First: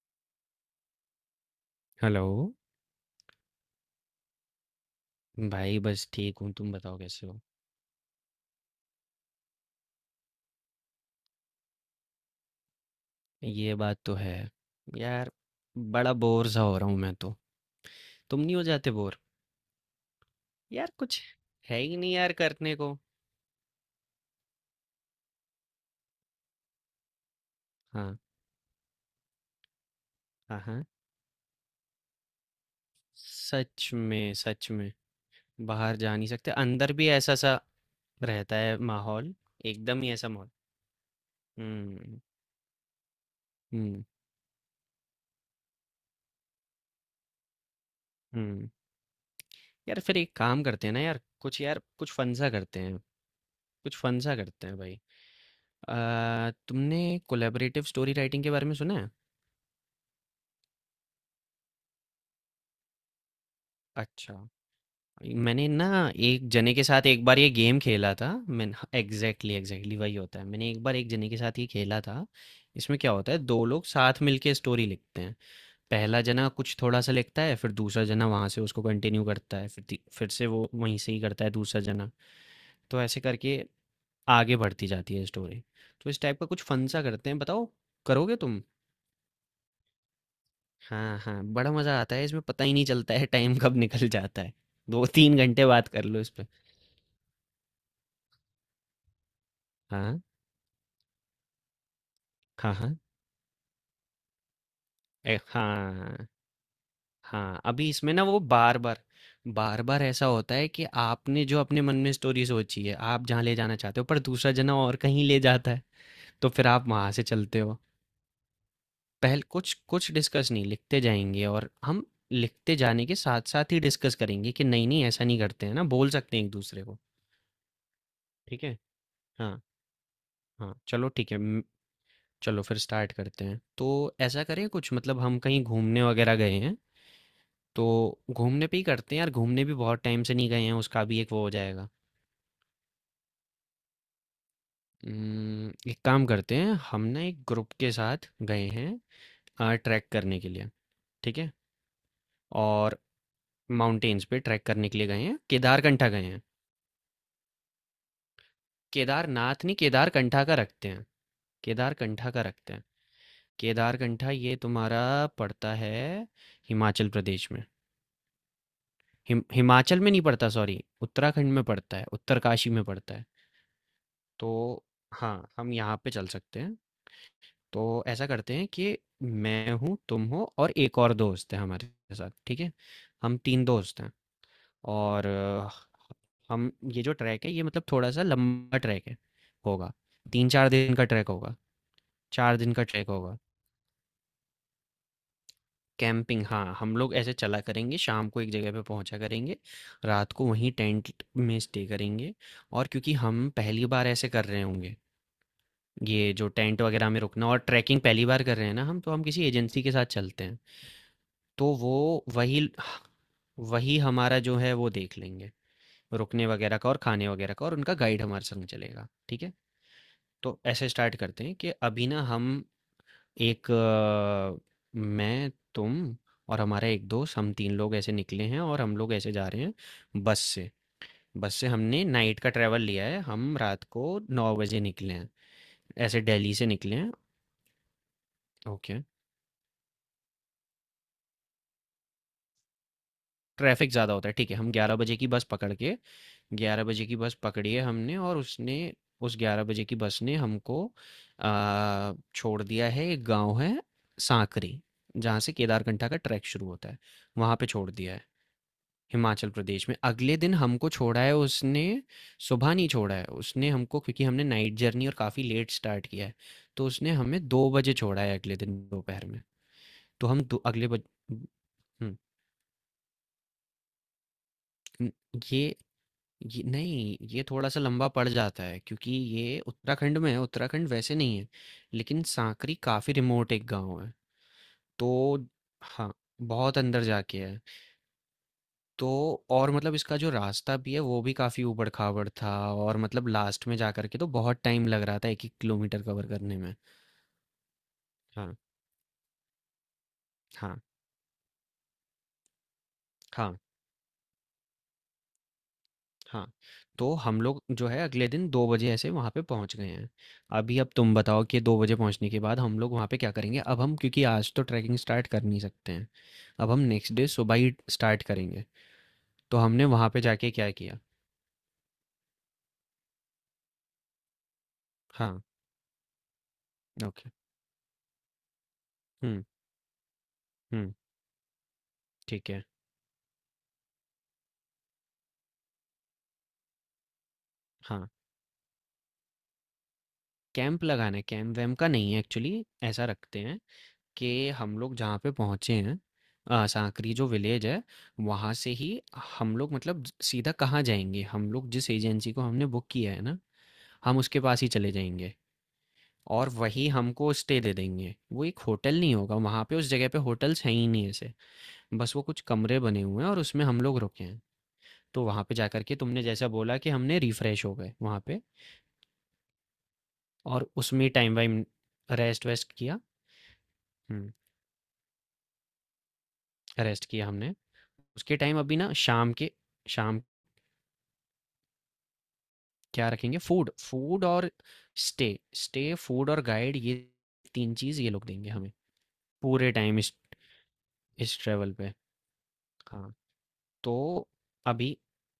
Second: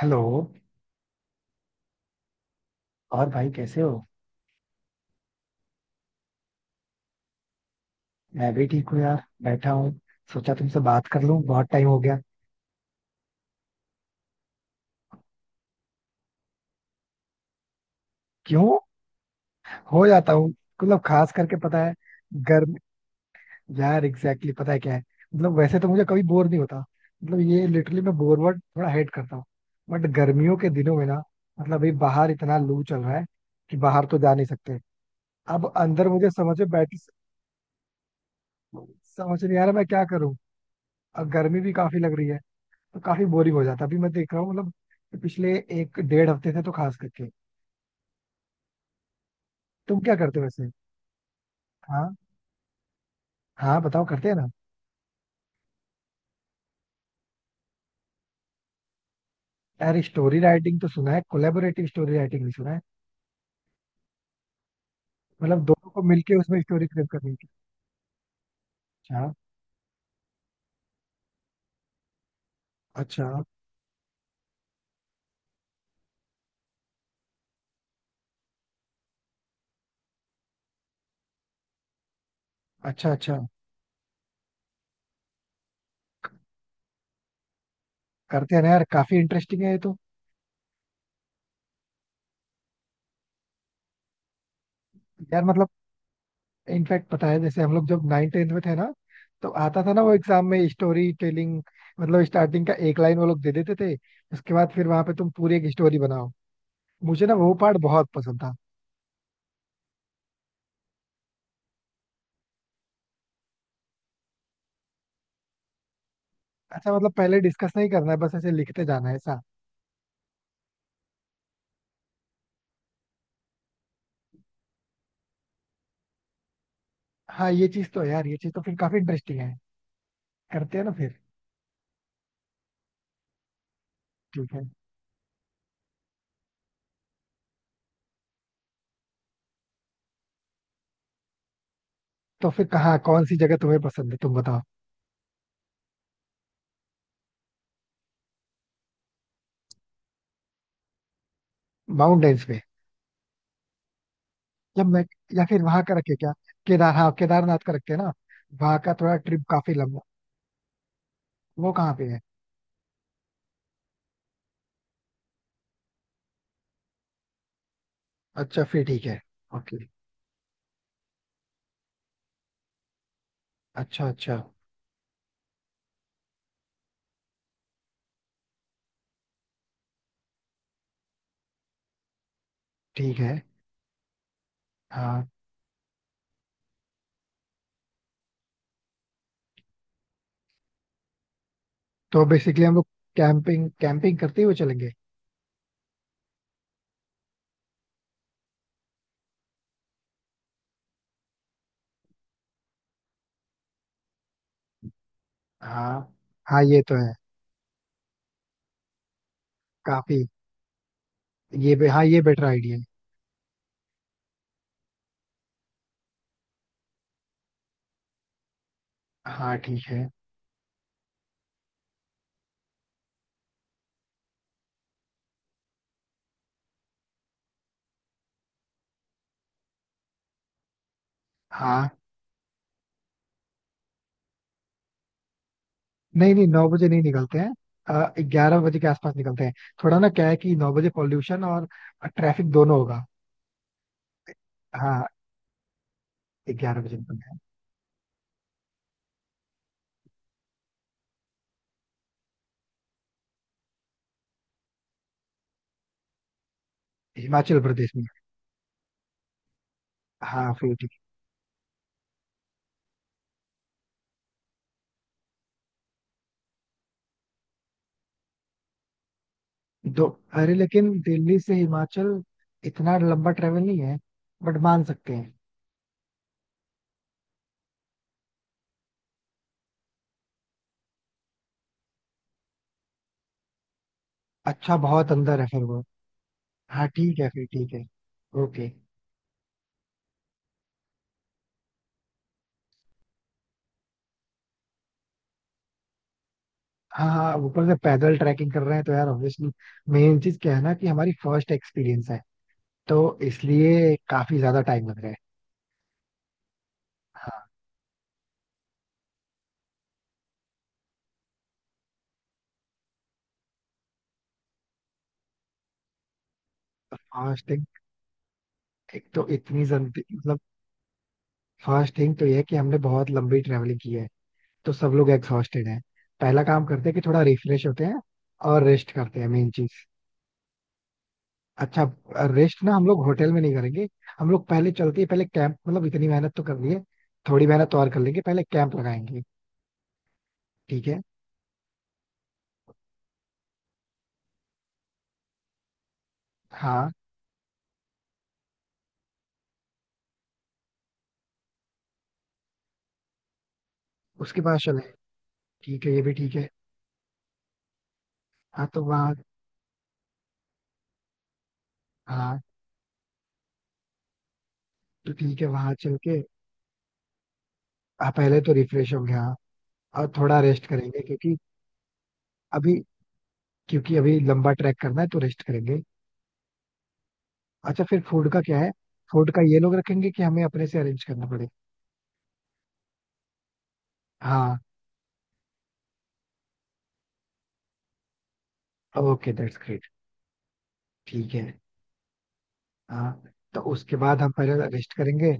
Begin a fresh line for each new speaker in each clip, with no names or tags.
Hello.
Hello
और भाई कैसे हो?
भाई बस ठीक हूँ तुम बताओ कैसे हो।
मैं भी ठीक हूँ यार, बैठा हूँ। सोचा तुमसे बात कर लूं, बहुत टाइम हो गया।
ये बात तो है यार, बड़ा बोर सा हो रहा हूँ मैं तो। तुम नहीं हो
क्यों?
जाते बोर?
हो जाता हूँ
यार
मतलब,
कुछ
खास करके
है
पता है।
ही नहीं यार करने
गर्म।
को।
यार एग्जैक्टली पता है क्या है। मतलब वैसे तो मुझे कभी बोर नहीं होता। मतलब ये लिटरली, मैं
हाँ
बोर वर्ड थोड़ा हेट करता हूँ। बट गर्मियों
हाँ
के
हाँ।
दिनों में ना, मतलब अभी बाहर इतना लू चल रहा है कि
सच
बाहर तो जा
में
नहीं
सच
सकते।
में।
अब
बाहर
अंदर
जा नहीं
मुझे
सकते,
समझ में बैठ,
अंदर भी ऐसा सा रहता है माहौल।
समझ नहीं आ रहा मैं
एकदम
क्या
ही ऐसा
करूँ।
माहौल।
अब गर्मी भी काफी लग
हम्म
रही है तो काफी बोरिंग हो जाता है। अभी
हम्म
मैं देख रहा हूँ मतलब पिछले एक डेढ़ हफ्ते से तो खास करके।
हम्म। यार
तुम क्या
फिर एक
करते हो
काम
वैसे?
करते हैं ना, यार कुछ
हाँ
फन सा करते हैं।
हाँ,
कुछ
बताओ
फन
करते हैं
सा
ना।
करते हैं भाई। तुमने कोलेबरेटिव स्टोरी राइटिंग के बारे में सुना है?
यार स्टोरी राइटिंग तो सुना है, कोलेबोरेटिव स्टोरी राइटिंग भी सुना है।
अच्छा।
मतलब
मैंने ना
दोनों को मिलके
एक
उसमें
जने के
स्टोरी
साथ
क्रिएट
एक
करनी
बार ये गेम खेला था,
है।
मैंने
अच्छा
एग्जैक्टली एग्जैक्टली वही होता है, मैंने एक बार एक जने के साथ ये खेला था। इसमें क्या
अच्छा।
होता है, दो लोग साथ मिलके स्टोरी लिखते हैं। पहला जना कुछ थोड़ा सा लिखता है, फिर दूसरा जना वहां से उसको कंटिन्यू करता है, फिर फिर से वो वहीं से ही करता है दूसरा जना। तो
अच्छा
ऐसे
अच्छा।
करके आगे बढ़ती जाती है स्टोरी। तो इस टाइप का कुछ फन सा करते हैं, बताओ करोगे
करते हैं
तुम?
ना यार, काफी इंटरेस्टिंग है ये तो।
हाँ हाँ, बड़ा मजा आता है इसमें, पता ही नहीं चलता है टाइम कब निकल जाता है। दो तीन
यार
घंटे
मतलब
बात कर लो इस पे।
इनफैक्ट पता है, जैसे हम लोग जब 9th-10th में थे ना, तो आता था ना वो
हाँ
एग्जाम में स्टोरी टेलिंग। मतलब स्टार्टिंग का
हाँ हाँ।
एक लाइन वो लोग दे देते थे। उसके बाद फिर वहां पे तुम पूरी एक स्टोरी
हाँ,
बनाओ। मुझे ना वो
हाँ,
पार्ट
अभी
बहुत
इसमें ना वो
पसंद था।
बार-बार बार-बार ऐसा होता है कि आपने जो अपने मन में स्टोरी सोची है, आप जहाँ ले जाना चाहते हो, पर दूसरा जना और कहीं ले जाता है, तो फिर आप
अच्छा,
वहाँ
मतलब
से
पहले
चलते
डिस्कस
हो।
नहीं करना है, बस ऐसे लिखते जाना है ऐसा।
पहल कुछ कुछ डिस्कस नहीं, लिखते जाएँगे और हम लिखते जाने के साथ-साथ ही डिस्कस करेंगे कि नहीं-नहीं, ऐसा नहीं करते हैं ना, बोल सकते हैं एक-दूसरे को।
हाँ ये चीज तो है यार, ये चीज तो
ठीक
फिर
है?
काफी इंटरेस्टिंग है।
हाँ, हाँ,
करते हैं ना
चलो
फिर।
ठीक है, चलो फिर स्टार्ट करते हैं। तो ऐसा
ठीक है।
करें, कुछ मतलब हम कहीं घूमने वगैरह गए हैं? तो घूमने पे ही करते हैं यार, घूमने भी बहुत टाइम से नहीं गए हैं, उसका भी एक वो हो जाएगा।
तो फिर कहाँ, कौन सी जगह तुम्हें पसंद है तुम बताओ।
एक काम करते हैं हम ना, एक ग्रुप के साथ गए हैं ट्रैक करने के लिए, ठीक है?
माउंटेन्स पे।
और माउंटेन्स पे ट्रैक
या
करने के
मैं,
लिए गए हैं,
या फिर वहां का
केदारकंठा
रखे
गए
क्या?
हैं।
केदार, हाँ केदारनाथ का रखते हैं ना। वहां का थोड़ा ट्रिप
केदारनाथ
काफी
नहीं,
लंबा।
केदारकंठा का रखते हैं।
वो कहाँ पे है?
केदारकंठा का रखते हैं। केदारकंठा ये तुम्हारा पड़ता है हिमाचल प्रदेश में।
अच्छा फिर ठीक है। ओके।
हिमाचल में नहीं पड़ता, सॉरी, उत्तराखंड में पड़ता है, उत्तरकाशी में पड़ता है।
अच्छा अच्छा।
तो हाँ, हम यहाँ पे चल सकते हैं। तो ऐसा करते हैं कि मैं हूँ, तुम हो, और एक और दोस्त है हमारे साथ, ठीक है?
ठीक है।
हम तीन दोस्त हैं। और
हाँ
हम ये जो ट्रैक है ये मतलब थोड़ा सा लंबा ट्रैक है होगा, तीन चार दिन का ट्रैक होगा,
तो
चार
बेसिकली
दिन
हम
का
लोग
ट्रैक होगा।
कैंपिंग कैंपिंग करते हुए चलेंगे।
कैंपिंग हाँ, हम लोग ऐसे चला करेंगे, शाम को एक जगह पे पहुंचा करेंगे, रात को वहीं टेंट में स्टे करेंगे। और क्योंकि हम पहली बार ऐसे कर रहे होंगे,
हाँ
ये जो
हाँ ये
टेंट
तो
वगैरह
है,
में रुकना और ट्रैकिंग पहली बार कर रहे हैं ना हम, तो हम किसी एजेंसी के साथ
काफी।
चलते हैं। तो
ये
वो
हाँ, ये बेटर
वही
आइडिया है।
वही हमारा जो है वो देख लेंगे, रुकने वगैरह का और खाने वगैरह का, और उनका गाइड हमारे संग चलेगा, ठीक है?
हाँ ठीक है।
तो ऐसे स्टार्ट करते हैं कि अभी ना हम एक मैं, तुम और हमारा एक दोस्त, हम तीन लोग ऐसे निकले हैं और हम लोग ऐसे जा रहे हैं बस से। बस से
हाँ।
हमने नाइट का ट्रैवल लिया है, हम रात को 9 बजे निकले हैं, ऐसे
नहीं नहीं,
दिल्ली से
9 बजे
निकले
नहीं
हैं।
निकलते हैं, 11 बजे के
ओके।
आसपास निकलते हैं। थोड़ा ना, क्या है कि 9 बजे पॉल्यूशन और ट्रैफिक दोनों होगा।
ट्रैफिक ज़्यादा होता है, ठीक है, हम ग्यारह
हाँ।
बजे की बस पकड़ के,
ग्यारह
ग्यारह
बजे
बजे की
निकलते
बस
हैं।
पकड़ी है हमने और उसने, उस 11 बजे की बस ने हमको छोड़ दिया है, एक गांव है सांकरी जहाँ से केदारकंठा का ट्रैक शुरू होता है वहाँ
हिमाचल
पे छोड़
प्रदेश में।
दिया है। हिमाचल प्रदेश में अगले
हाँ
दिन
फिर
हमको
ठीक
छोड़ा है उसने। सुबह नहीं छोड़ा है उसने हमको, क्योंकि हमने नाइट जर्नी और काफ़ी लेट स्टार्ट किया है, तो उसने हमें 2 बजे छोड़ा है अगले दिन दोपहर में।
है। दो।
तो हम
अरे
दो, अगले
लेकिन
बज
दिल्ली से हिमाचल
हम्म,
इतना लंबा ट्रेवल नहीं है, बट मान सकते हैं।
ये ये नहीं, ये थोड़ा-सा लंबा पड़ जाता है क्योंकि ये उत्तराखंड में है, उत्तराखंड वैसे नहीं है, लेकिन सांकरी काफ़ी रिमोट एक गाँव है।
अच्छा, बहुत अंदर
तो
है फिर वो।
हाँ, बहुत
हाँ
अंदर
ठीक है,
जाके
फिर
है।
ठीक है। ओके।
तो और मतलब इसका जो रास्ता भी है वो भी काफ़ी ऊबड़-खाबड़ था, और मतलब लास्ट में जा कर के तो बहुत टाइम लग रहा था 1-1 किलोमीटर कवर करने में।
हाँ हाँ, ऊपर से पैदल ट्रैकिंग
हाँ,
कर रहे हैं तो यार ऑब्वियसली मेन चीज क्या है ना,
हाँ,
कि हमारी फर्स्ट एक्सपीरियंस है। तो
हाँ।
इसलिए काफी ज्यादा टाइम लग रहा है।
हाँ, तो हम
हाँ।
लोग जो है अगले दिन 2 बजे ऐसे वहाँ पे पहुँच गए हैं। अभी अब तुम बताओ कि 2 बजे पहुँचने के बाद हम लोग वहाँ पे क्या करेंगे? अब हम क्योंकि आज तो ट्रैकिंग स्टार्ट कर नहीं सकते हैं, अब हम नेक्स्ट डे
फर्स्ट,
सुबह ही स्टार्ट करेंगे।
एक तो
तो
इतनी
हमने
जल्दी
वहाँ पे
मतलब
जाके क्या किया?
फर्स्ट थिंग तो ये है कि हमने बहुत लंबी ट्रेवलिंग की है, तो सब लोग
हाँ,
एग्जॉस्टेड हैं। पहला काम करते हैं कि थोड़ा
ओके।
रिफ्रेश होते हैं और रेस्ट करते हैं,
हुँ,
मेन चीज।
हुँ,
अच्छा।
ठीक
रेस्ट
है।
ना हम लोग होटल में नहीं करेंगे, हम लोग पहले चलते हैं। पहले कैंप, मतलब इतनी मेहनत तो कर लिए, थोड़ी मेहनत तो और कर
हाँ,
लेंगे, पहले कैंप लगाएंगे।
कैंप
ठीक है।
लगाना है, कैंप-वैम्प का नहीं है एक्चुअली, ऐसा रखते हैं कि हम लोग जहाँ पे पहुँचे हैं,
हाँ
सांकरी जो विलेज है, वहाँ से ही हम लोग मतलब सीधा कहाँ जाएंगे, हम लोग जिस एजेंसी को हमने बुक किया है ना, हम उसके
उसके बाद
पास ही
चले,
चले जाएंगे।
ठीक है, ये भी ठीक है।
और वही हमको स्टे दे देंगे, वो एक
हाँ तो
होटल
वहाँ।
नहीं होगा, वहाँ पे उस जगह पे होटल्स हैं ही नहीं ऐसे, बस वो
हाँ
कुछ कमरे बने हुए हैं और उसमें हम लोग रुके हैं।
तो
तो
ठीक
वहाँ
है,
पे
वहाँ
जाकर के
चल के।
तुमने जैसा बोला कि हमने रिफ़्रेश हो गए
हाँ,
वहाँ पे,
पहले तो रिफ्रेश हो गया, और थोड़ा रेस्ट
और
करेंगे
उसमें टाइम वाइम, रेस्ट वेस्ट
अभी
किया।
क्योंकि अभी
हम्म,
लंबा ट्रैक करना है तो रेस्ट करेंगे।
रेस्ट किया हमने।
अच्छा फिर फूड
उसके
का क्या
टाइम
है?
अभी ना
फूड
शाम
का
के,
ये लोग रखेंगे,
शाम,
कि हमें अपने से अरेंज करना पड़े?
क्या रखेंगे? फूड, फूड और
हाँ
स्टे, स्टे, फूड और गाइड, ये तीन चीज़ ये लोग देंगे हमें
ओके, दैट्स
पूरे
ग्रेट।
टाइम
ठीक
इस
है।
ट्रेवल पे। हाँ।
हाँ तो
तो
उसके बाद हम पहले रेस्ट
अभी,
करेंगे।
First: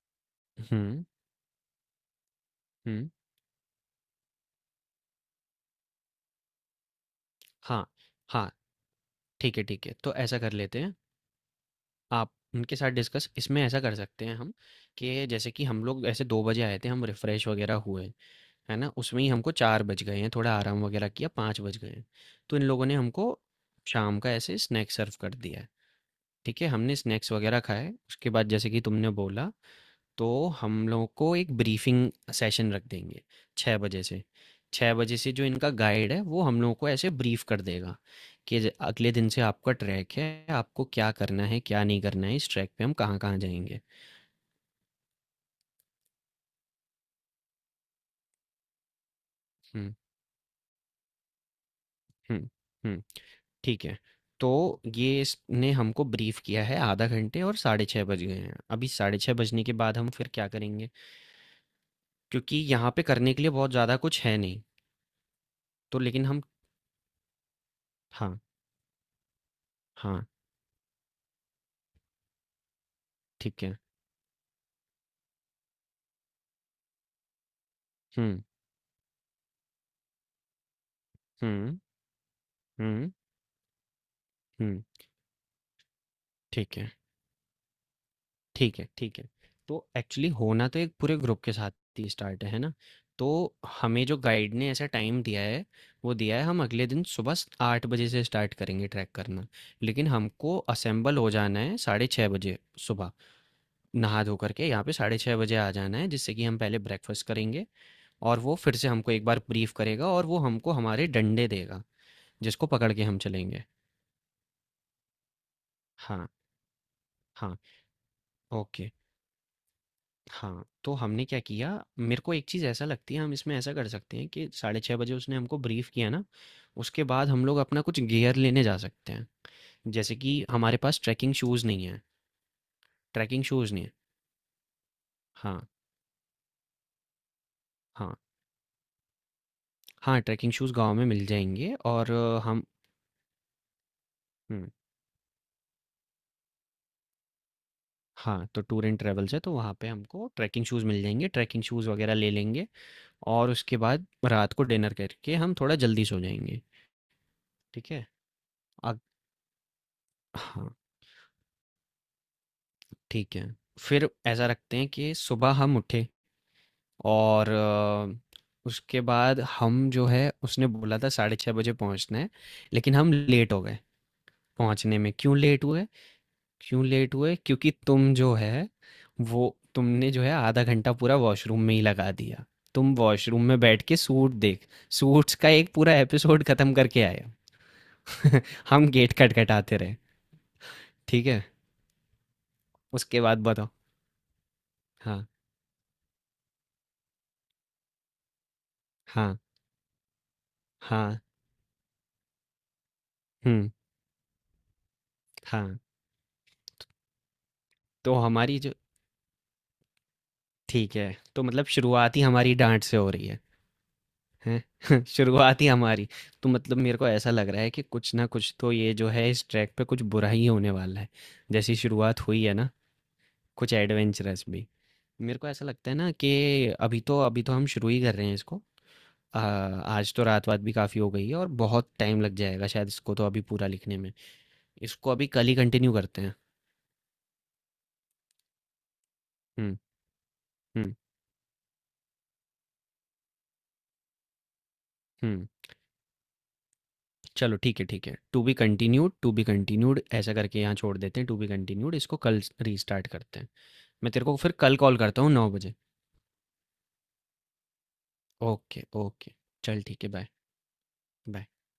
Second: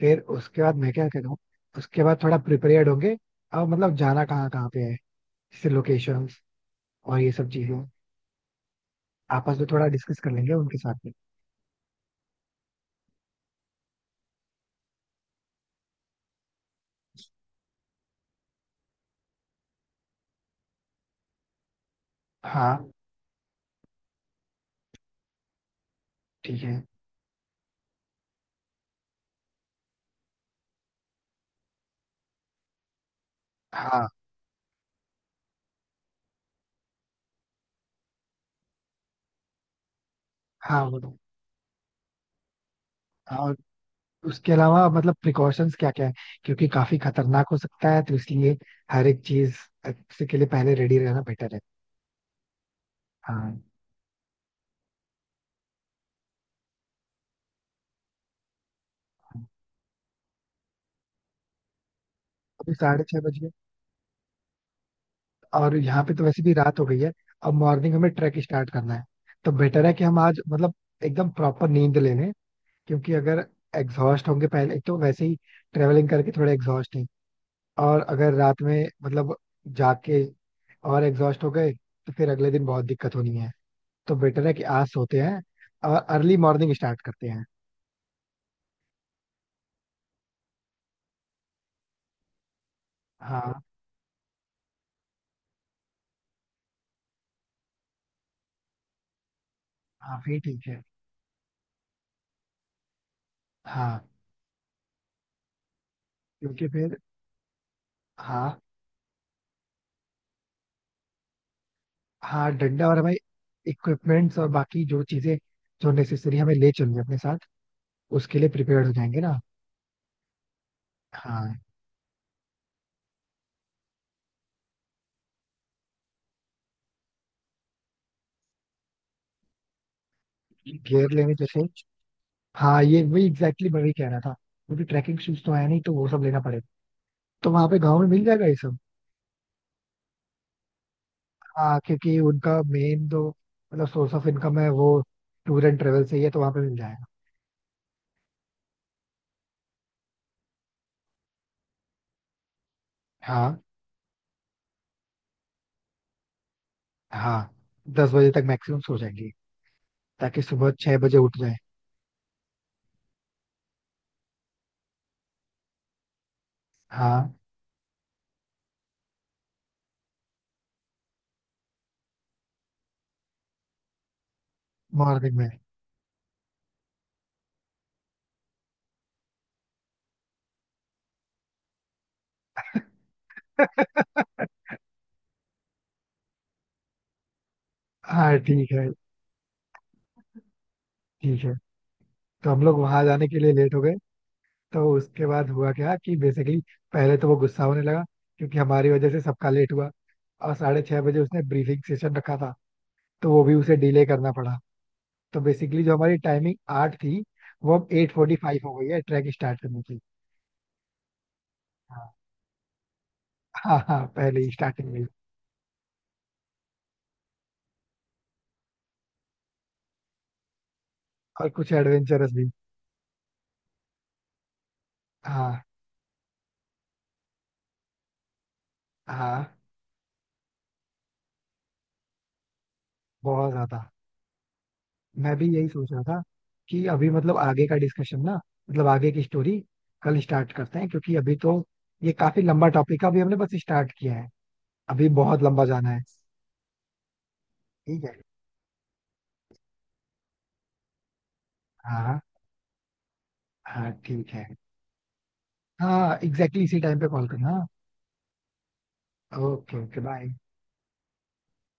फिर उसके बाद मैं
हम्म
क्या करूँ? उसके बाद थोड़ा प्रिपेयर्ड
हम्म,
होंगे, और मतलब जाना कहाँ कहाँ पे है, जैसे लोकेशंस और ये सब चीजें
हाँ हाँ,
आपस
ठीक है
में थोड़ा
ठीक है। तो
डिस्कस कर
ऐसा कर
लेंगे उनके
लेते
साथ
हैं,
में।
आप उनके साथ डिस्कस, इसमें ऐसा कर सकते हैं हम कि जैसे कि हम लोग ऐसे 2 बजे आए थे, हम रिफ़्रेश वगैरह हुए है ना, उसमें ही हमको 4 बज गए हैं, थोड़ा आराम वगैरह किया, 5 बज गए हैं, तो इन लोगों
हाँ
ने हमको शाम का ऐसे स्नैक सर्व कर दिया है। ठीक
ठीक
है,
है।
हमने स्नैक्स वगैरह खाए, उसके बाद जैसे कि तुमने बोला, तो हम लोगों को एक ब्रीफिंग सेशन रख देंगे छः बजे
हाँ
से छः बजे से जो इनका गाइड है वो हम लोगों को ऐसे ब्रीफ कर देगा कि अगले दिन से आपका ट्रैक है,
हाँ
आपको
वो
क्या
तो-
करना है क्या नहीं करना है, इस ट्रैक पे हम कहाँ कहाँ
हाँ,
जाएंगे।
उसके अलावा मतलब प्रिकॉशंस क्या क्या है, क्योंकि काफी खतरनाक हो सकता है तो इसलिए हर एक चीज
हम्म
से के लिए पहले रेडी रहना बेटर है।
हम्म हम्म।
हाँ।
ठीक है। तो ये इसने हमको ब्रीफ किया है आधा घंटे और 6:30 बज गए हैं। अभी 6:30 बजने के बाद हम फिर क्या करेंगे? क्योंकि
अभी
यहाँ पे
साढ़े छह
करने
बज
के
गए,
लिए बहुत ज़्यादा कुछ है नहीं।
और
तो
यहाँ पे तो
लेकिन हम,
वैसे भी रात हो गई है। अब मॉर्निंग हमें ट्रैक
हाँ,
स्टार्ट करना है, तो बेटर है कि हम
हाँ,
आज मतलब एकदम प्रॉपर नींद ले लें। क्योंकि अगर
ठीक है।
एग्जॉस्ट होंगे, पहले एक तो वैसे ही ट्रेवलिंग करके थोड़े एग्जॉस्ट हैं, और अगर
हुँ,
रात में मतलब जाके और एग्जॉस्ट हो गए,
हुँ,
तो फिर अगले दिन बहुत
हुँ,
दिक्कत होनी है। तो बेटर है कि
हुँ,
आज सोते हैं और अर्ली मॉर्निंग
ठीक है,
स्टार्ट करते हैं।
ठीक है, ठीक है। तो एक्चुअली होना तो एक पूरे ग्रुप के साथ ही स्टार्ट है ना?
हाँ।
तो हमें जो गाइड ने ऐसा टाइम दिया है, वो दिया है हम अगले दिन सुबह स 8 बजे से स्टार्ट करेंगे ट्रैक करना। लेकिन
हाँ फिर
हमको
ठीक है।
असेंबल हो जाना है साढ़े 6 बजे सुबह,
हाँ।
नहा धो कर के यहाँ पे साढ़े 6 बजे आ जाना है, जिससे कि हम
क्योंकि
पहले
फिर,
ब्रेकफ़ास्ट करेंगे, और वो
हाँ।
फिर से हमको एक बार ब्रीफ़ करेगा और वो हमको हमारे डंडे देगा,
हाँ
जिसको
डंडा
पकड़
और
के
हमारे
हम चलेंगे।
इक्विपमेंट्स और बाकी जो चीजें जो
हाँ,
नेसेसरी हमें ले चलनी है अपने साथ,
हाँ।
उसके लिए प्रिपेयर
ओके,
हो जाएंगे ना।
हाँ, तो हमने क्या
हाँ
किया, मेरे को एक चीज़ ऐसा लगती है हम इसमें ऐसा कर सकते हैं कि साढ़े 6 बजे उसने हमको ब्रीफ़ किया ना, उसके बाद हम लोग अपना कुछ गियर लेने जा सकते हैं। जैसे कि हमारे पास
गियर
ट्रैकिंग
लेने जैसे,
शूज़ नहीं है,
हाँ ये वही
ट्रैकिंग
एग्जैक्टली
शूज़
मैं
नहीं
वही
है।
कह रहा था, क्योंकि ट्रैकिंग शूज तो
हाँ,
है नहीं, तो वो सब लेना पड़ेगा। तो वहां पे गाँव में
हाँ,
मिल जाएगा ये सब।
हाँ, ट्रैकिंग शूज़ गाँव में मिल जाएँगे
हाँ,
और
क्योंकि उनका
हम,
मेन जो मतलब सोर्स ऑफ इनकम है
हुँ,
वो टूर एंड ट्रेवल से ही है, तो वहां पे मिल जाएगा।
हाँ, तो टूर एंड ट्रैवल्स है, तो वहाँ पे हमको ट्रैकिंग शूज़ मिल जाएँगे, ट्रैकिंग शूज़ वग़ैरह ले लेंगे, और
हाँ।
उसके बाद रात को डिनर करके हम थोड़ा जल्दी सो जाएँगे,
हाँ।
ठीक है?
10 बजे तक मैक्सिमम सो
अग
जाएंगे, ताकि
हाँ।
सुबह 6 बजे उठ जाए।
ठीक है। फिर ऐसा रखते हैं कि सुबह हम उठे
हाँ।
और उसके बाद हम जो है उसने बोला था 6:30 बजे पहुँचना है, लेकिन हम लेट हो गए पहुँचने में।
मॉर्निंग
क्यों
में।
लेट हुए, क्यों लेट हुए? क्योंकि तुम जो है, वो तुमने जो है आधा घंटा पूरा वॉशरूम में ही लगा दिया। तुम वॉशरूम में बैठ के सूट देख, सूट्स का एक पूरा एपिसोड खत्म करके आए।
हाँ ठीक
हम
है।
गेट खटखटाते रहे। ठीक है?
ठीक है, तो हम लोग वहां
उसके
जाने
बाद
के लिए
बताओ।
लेट हो गए। तो
हाँ,
उसके बाद हुआ क्या कि बेसिकली पहले तो वो गुस्सा होने लगा, क्योंकि हमारी वजह से
हाँ,
सबका लेट हुआ। और साढ़े छह
हाँ,
बजे उसने ब्रीफिंग सेशन रखा था, तो वो भी
हुँ,
उसे डिले करना पड़ा। तो
हाँ।
बेसिकली जो हमारी टाइमिंग 8 थी, वो अब एट
तो
फोर्टी
हमारी
फाइव
जो,
हो गई है ट्रैक स्टार्ट करने की।
ठीक है, तो मतलब
हाँ।
शुरुआत ही हमारी डाँट से हो रही है,
हाँ हाँ, पहले ही
हैं?
स्टार्टिंग में।
शुरुआत ही हमारी, तो मतलब मेरे को ऐसा लग रहा है कि कुछ ना कुछ तो ये जो है इस ट्रैक पे कुछ बुरा ही होने वाला है।
और कुछ
जैसी शुरुआत
एडवेंचरस
हुई
भी।
है ना, कुछ एडवेंचरस भी। मेरे को
हाँ।
ऐसा लगता है ना कि अभी तो हम शुरू ही कर रहे हैं इसको।
हाँ
आज तो रात-वात भी काफ़ी हो गई है और बहुत टाइम लग जाएगा शायद इसको तो अभी
बहुत
पूरा
ज्यादा।
लिखने में। इसको अभी
मैं भी
कल ही
यही सोच
कंटिन्यू
रहा था
करते हैं।
कि अभी मतलब आगे का डिस्कशन ना, मतलब आगे की स्टोरी
हुँ,
कल स्टार्ट करते हैं,
हुँ,
क्योंकि अभी तो ये काफी लंबा टॉपिक है, अभी हमने बस स्टार्ट किया है, अभी बहुत
हुँ।
लंबा जाना है।
चलो ठीक है
ठीक
ठीक
है।
है, to be continued, to be continued, ऐसा करके यहाँ छोड़ देते हैं, टू बी कंटिन्यूड, इसको
हाँ।
कल रीस्टार्ट करते हैं।
हाँ
मैं तेरे
ठीक
को
है।
फिर कल कॉल करता हूँ 9 बजे।
हाँ एग्जैक्टली इसी टाइम पे कॉल करना।
Okay okay.
ओके
चल
ओके
ठीक है, बाय।
बाय।
बाय।